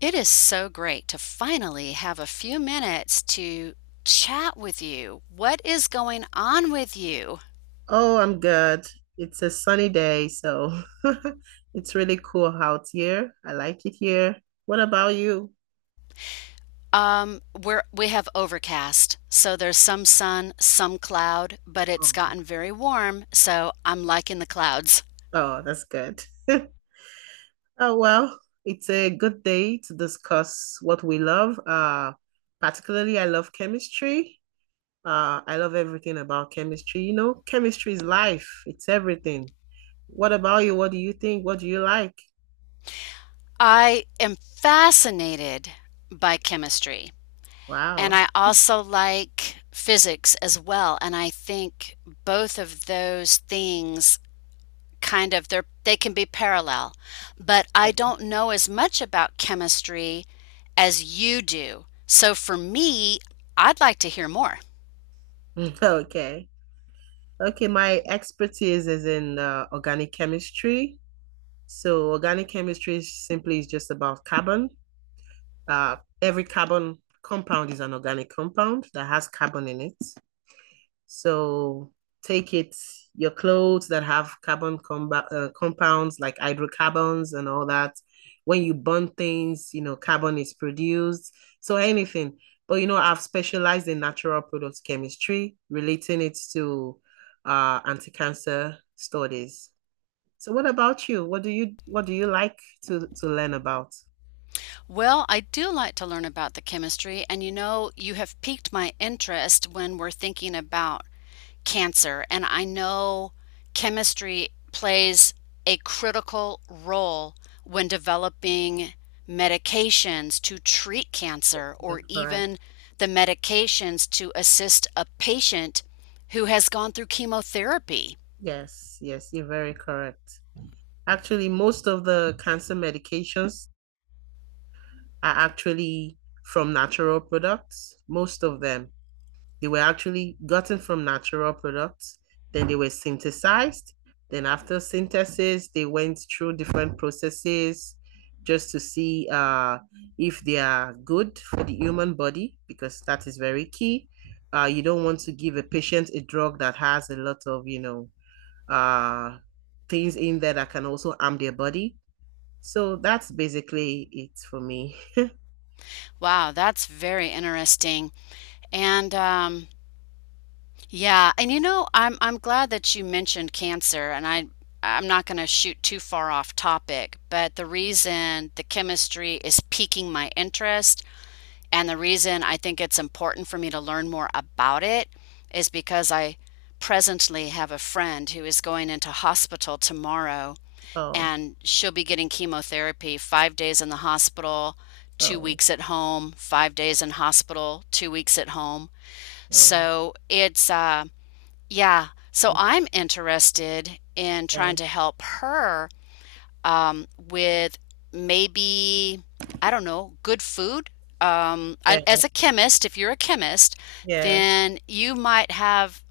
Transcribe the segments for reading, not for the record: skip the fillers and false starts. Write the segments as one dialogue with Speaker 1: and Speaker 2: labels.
Speaker 1: It is so great to finally have a few minutes to chat with you. What is going on with you?
Speaker 2: Oh, I'm good. It's a sunny day, so it's really cool out here. I like it here. What about you?
Speaker 1: We have overcast, so there's some sun, some cloud, but it's
Speaker 2: Oh,
Speaker 1: gotten very warm, so I'm liking the clouds.
Speaker 2: oh, that's good. Oh, well, it's a good day to discuss what we love. Particularly, I love chemistry. I love everything about chemistry. You know, chemistry is life, it's everything. What about you? What do you think? What do you like?
Speaker 1: I am fascinated by chemistry, and
Speaker 2: Wow.
Speaker 1: I also like physics as well, and I think both of those things kind of, they can be parallel, but I don't know as much about chemistry as you do, so for me, I'd like to hear more.
Speaker 2: Okay. Okay, my expertise is in organic chemistry. So organic chemistry is just about carbon. Every carbon compound is an organic compound that has carbon in it. So take it, your clothes that have compounds like hydrocarbons and all that. When you burn things, you know, carbon is produced. So anything. But, you know, I've specialized in natural products chemistry, relating it to anti-cancer studies. So what about you? What do you like to learn about?
Speaker 1: Well, I do like to learn about the chemistry, and you know, you have piqued my interest when we're thinking about cancer. And I know chemistry plays a critical role when developing medications to treat cancer,
Speaker 2: You're
Speaker 1: or
Speaker 2: correct.
Speaker 1: even the medications to assist a patient who has gone through chemotherapy.
Speaker 2: Yes, yes, you're very correct. Actually, most of the cancer medications are actually from natural products. Most of them, they were actually gotten from natural products. Then they were synthesized. Then after synthesis, they went through different processes just to see if they are good for the human body because that is very key. You don't want to give a patient a drug that has a lot of uh, things in there that can also harm their body. So that's basically it for me.
Speaker 1: Wow, that's very interesting. And Yeah, and you know, I'm glad that you mentioned cancer, and I'm not going to shoot too far off topic, but the reason the chemistry is piquing my interest and the reason I think it's important for me to learn more about it is because I presently have a friend who is going into hospital tomorrow,
Speaker 2: Oh.
Speaker 1: and she'll be getting chemotherapy. 5 days in the hospital, 2
Speaker 2: Oh,
Speaker 1: weeks at home, 5 days in hospital, 2 weeks at home.
Speaker 2: oh,
Speaker 1: So, it's yeah. So
Speaker 2: okay.
Speaker 1: I'm interested in
Speaker 2: Yeah,
Speaker 1: trying to help her, with maybe, I don't know, good food.
Speaker 2: yeah,
Speaker 1: And as a chemist, if you're a chemist,
Speaker 2: yes,
Speaker 1: then you might have,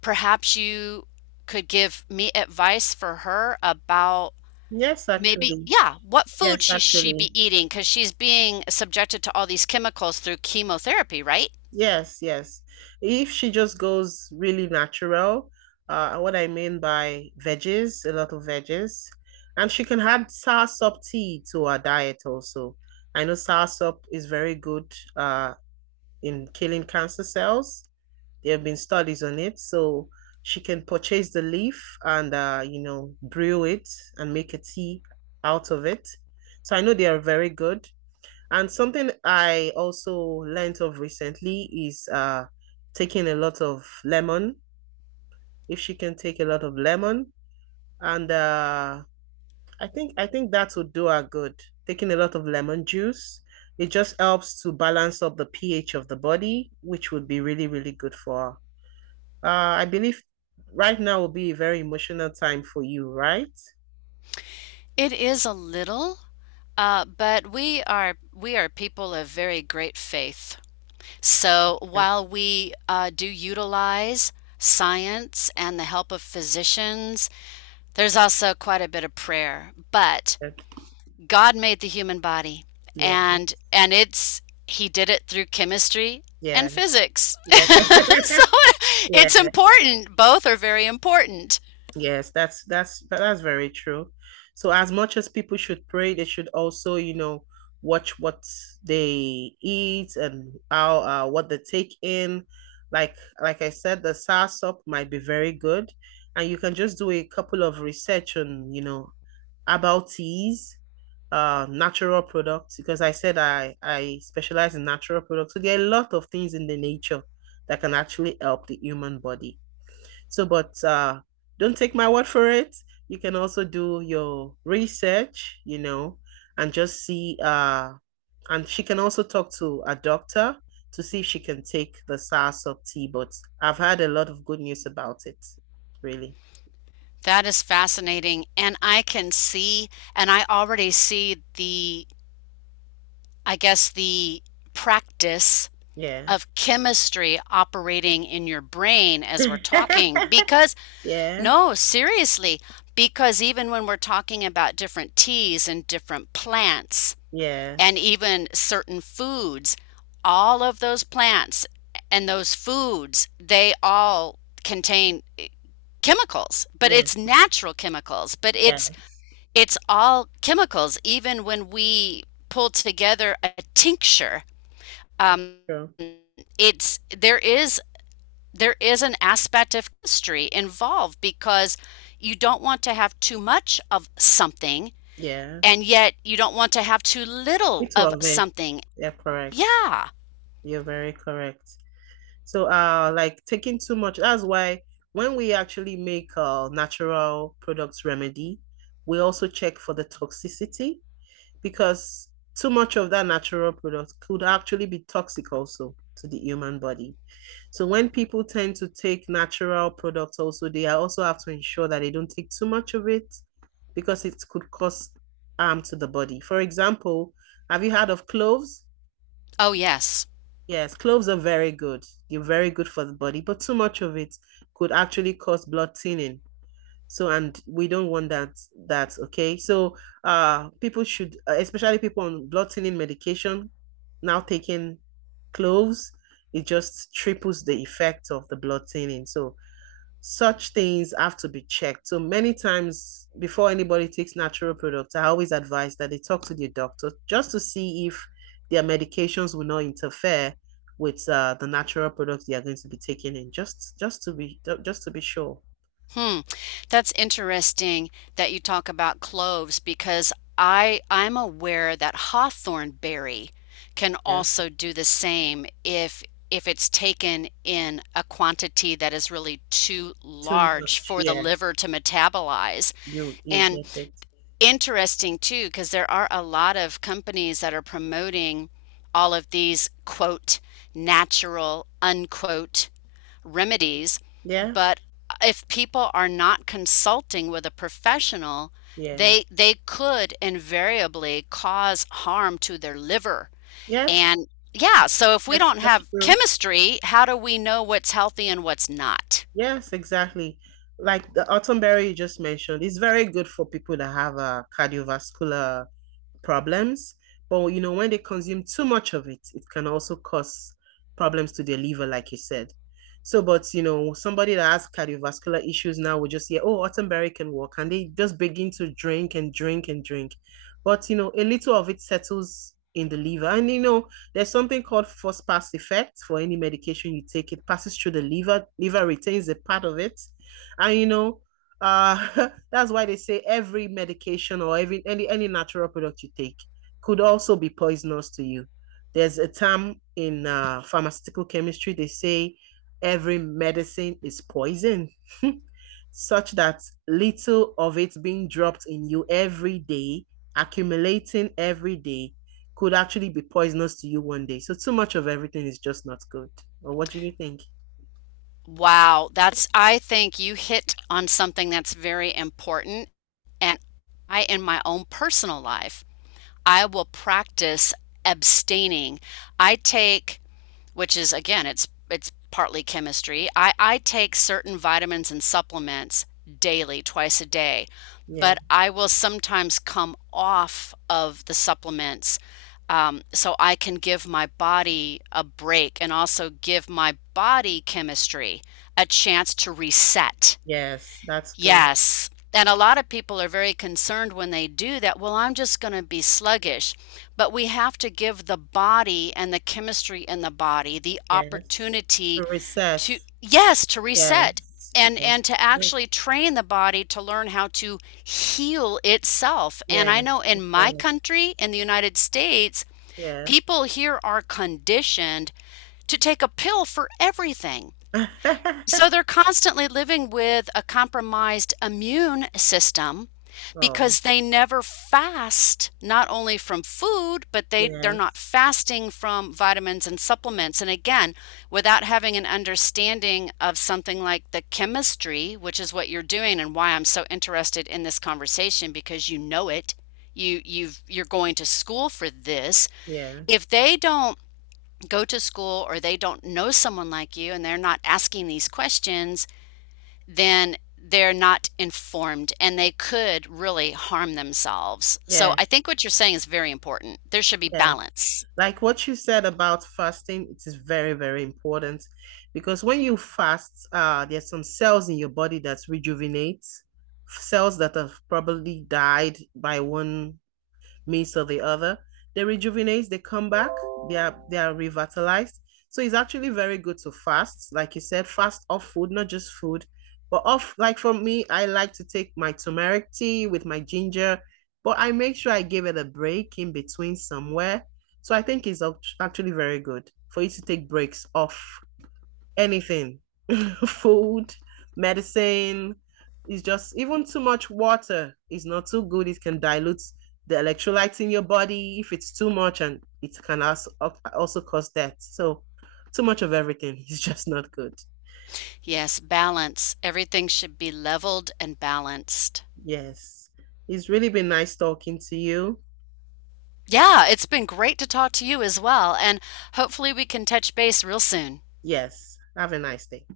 Speaker 1: perhaps you could give me advice for her about
Speaker 2: yes,
Speaker 1: maybe,
Speaker 2: actually,
Speaker 1: yeah, what food
Speaker 2: yes,
Speaker 1: she
Speaker 2: actually,
Speaker 1: be eating, because she's being subjected to all these chemicals through chemotherapy, right?
Speaker 2: yes, yes. If she just goes really natural, what I mean by veggies, a lot of veggies, and she can add soursop tea to her diet also. I know soursop is very good, in killing cancer cells. There have been studies on it. So she can purchase the leaf and you know, brew it and make a tea out of it. So I know they are very good. And something I also learned of recently is taking a lot of lemon. If she can take a lot of lemon and I think that would do her good. Taking a lot of lemon juice. It just helps to balance up the pH of the body, which would be really, really good for her. I believe right now will be a very emotional time for you, right?
Speaker 1: It is a little. But we are people of very great faith. So
Speaker 2: Okay,
Speaker 1: while we do utilize science and the help of physicians, there's also quite a bit of prayer. But
Speaker 2: okay.
Speaker 1: God made the human body,
Speaker 2: Yeah,
Speaker 1: and it's He did it through chemistry
Speaker 2: yeah,
Speaker 1: and physics.
Speaker 2: yeah,
Speaker 1: So
Speaker 2: yeah.
Speaker 1: it's important. Both are very important.
Speaker 2: Yes, that's very true. So as much as people should pray, they should also, you know, watch what they eat and how what they take in. Like I said, the soursop might be very good, and you can just do a couple of research on, you know, herbal teas natural products because I said I specialize in natural products. So there are a lot of things in the nature that can actually help the human body. So, but don't take my word for it. You can also do your research, you know, and just see and she can also talk to a doctor to see if she can take the soursop tea. But I've had a lot of good news about it, really.
Speaker 1: That is fascinating, and I can see, and I already see the, I guess, the practice
Speaker 2: Yeah.
Speaker 1: of chemistry operating in your brain as we're talking. Because,
Speaker 2: Yeah.
Speaker 1: no, seriously, because even when we're talking about different teas and different plants
Speaker 2: Yes.
Speaker 1: and even certain foods, all of those plants and those foods, they all contain chemicals, but
Speaker 2: Yes.
Speaker 1: it's
Speaker 2: Yes.
Speaker 1: natural chemicals, but
Speaker 2: Yes.
Speaker 1: it's all chemicals. Even when we pull together a tincture, um,
Speaker 2: Sure.
Speaker 1: it's, there is an aspect of chemistry involved, because you don't want to have too much of something,
Speaker 2: Yes.
Speaker 1: and yet you don't want to have too little
Speaker 2: It's
Speaker 1: of
Speaker 2: of it.
Speaker 1: something.
Speaker 2: Yeah, correct.
Speaker 1: Yeah.
Speaker 2: You're very correct. So, like taking too much, that's why when we actually make natural products remedy, we also check for the toxicity because too much of that natural product could actually be toxic also to the human body. So when people tend to take natural products also, they also have to ensure that they don't take too much of it because it could cause harm to the body. For example, have you heard of cloves?
Speaker 1: Oh, yes.
Speaker 2: Yes, cloves are very good. They're very good for the body, but too much of it could actually cause blood thinning. So and we don't want that okay. So people should especially people on blood thinning medication now taking cloves, it just triples the effect of the blood thinning. So such things have to be checked. So many times before anybody takes natural products, I always advise that they talk to their doctor just to see if their medications will not interfere with the natural products they are going to be taking in. Just to be sure.
Speaker 1: Hmm. That's interesting that you talk about cloves, because I'm aware that hawthorn berry can
Speaker 2: Yes.
Speaker 1: also do the same if it's taken in a quantity that is really too
Speaker 2: Too much.
Speaker 1: large for the
Speaker 2: Yes.
Speaker 1: liver to metabolize.
Speaker 2: You
Speaker 1: And
Speaker 2: get it.
Speaker 1: interesting too, because there are a lot of companies that are promoting all of these quote natural unquote remedies.
Speaker 2: Yes.
Speaker 1: But if people are not consulting with a professional,
Speaker 2: Yeah.
Speaker 1: they could invariably cause harm to their liver.
Speaker 2: Yes.
Speaker 1: And yeah, so if we
Speaker 2: Yes,
Speaker 1: don't
Speaker 2: that's
Speaker 1: have
Speaker 2: true.
Speaker 1: chemistry, how do we know what's healthy and what's not?
Speaker 2: Yes, exactly. Like the autumn berry you just mentioned, it's very good for people that have a cardiovascular problems. But you know, when they consume too much of it, it can also cause problems to their liver, like you said. So, but you know, somebody that has cardiovascular issues now will just hear, "Oh, Ottenberry can work," and they just begin to drink and drink and drink. But you know, a little of it settles in the liver. And you know, there's something called first pass effect for any medication you take. It passes through the liver, liver retains a part of it. And you know, that's why they say every medication or every any natural product you take could also be poisonous to you. There's a term in pharmaceutical chemistry they say every medicine is poison, such that little of it being dropped in you every day, accumulating every day, could actually be poisonous to you one day. So too much of everything is just not good. Or what do you think?
Speaker 1: Wow, that's, I think you hit on something that's very important. And I, in my own personal life, I will practice abstaining. I take, which is again, it's partly chemistry. I take certain vitamins and supplements daily, twice a day,
Speaker 2: Yeah.
Speaker 1: but I will sometimes come off of the supplements, so I can give my body a break and also give my body chemistry a chance to reset.
Speaker 2: Yes. That's good.
Speaker 1: Yes. And a lot of people are very concerned when they do that. Well, I'm just going to be sluggish. But we have to give the body and the chemistry in the body the
Speaker 2: Yes.
Speaker 1: opportunity
Speaker 2: To reset.
Speaker 1: to, yes, to reset,
Speaker 2: Yes. Yes.
Speaker 1: and to
Speaker 2: Good.
Speaker 1: actually train the body to learn how to heal itself. And I
Speaker 2: Yes.
Speaker 1: know
Speaker 2: You're
Speaker 1: in my
Speaker 2: correct.
Speaker 1: country, in the United States,
Speaker 2: Yes.
Speaker 1: people here are conditioned to take a pill for everything. So they're constantly living with a compromised immune system
Speaker 2: Oh.
Speaker 1: because they never fast not only from food, but they're not
Speaker 2: Yes.
Speaker 1: fasting from vitamins and supplements, and again, without having an understanding of something like the chemistry, which is what you're doing, and why I'm so interested in this conversation. Because you know it, you're going to school for this.
Speaker 2: Yes.
Speaker 1: If they don't go to school, or they don't know someone like you, and they're not asking these questions, then they're not informed, and they could really harm themselves. So I
Speaker 2: Yes.
Speaker 1: think what you're saying is very important. There should be
Speaker 2: Yes.
Speaker 1: balance.
Speaker 2: Like what you said about fasting, it is very, very important because when you fast, there's some cells in your body that rejuvenates, cells that have probably died by one means or the other. They rejuvenate, they come back, they are revitalized. So it's actually very good to fast, like you said, fast off food, not just food, but off. Like for me, I like to take my turmeric tea with my ginger, but I make sure I give it a break in between somewhere. So I think it's actually very good for you to take breaks off anything, food, medicine. It's just even too much water is not too good. It can dilute the electrolytes in your body if it's too much, and it can also also cause death. So too much of everything is just not good.
Speaker 1: Yes, balance. Everything should be leveled and balanced.
Speaker 2: Yes, it's really been nice talking to you.
Speaker 1: Yeah, it's been great to talk to you as well. And hopefully we can touch base real soon.
Speaker 2: Yes, have a nice day.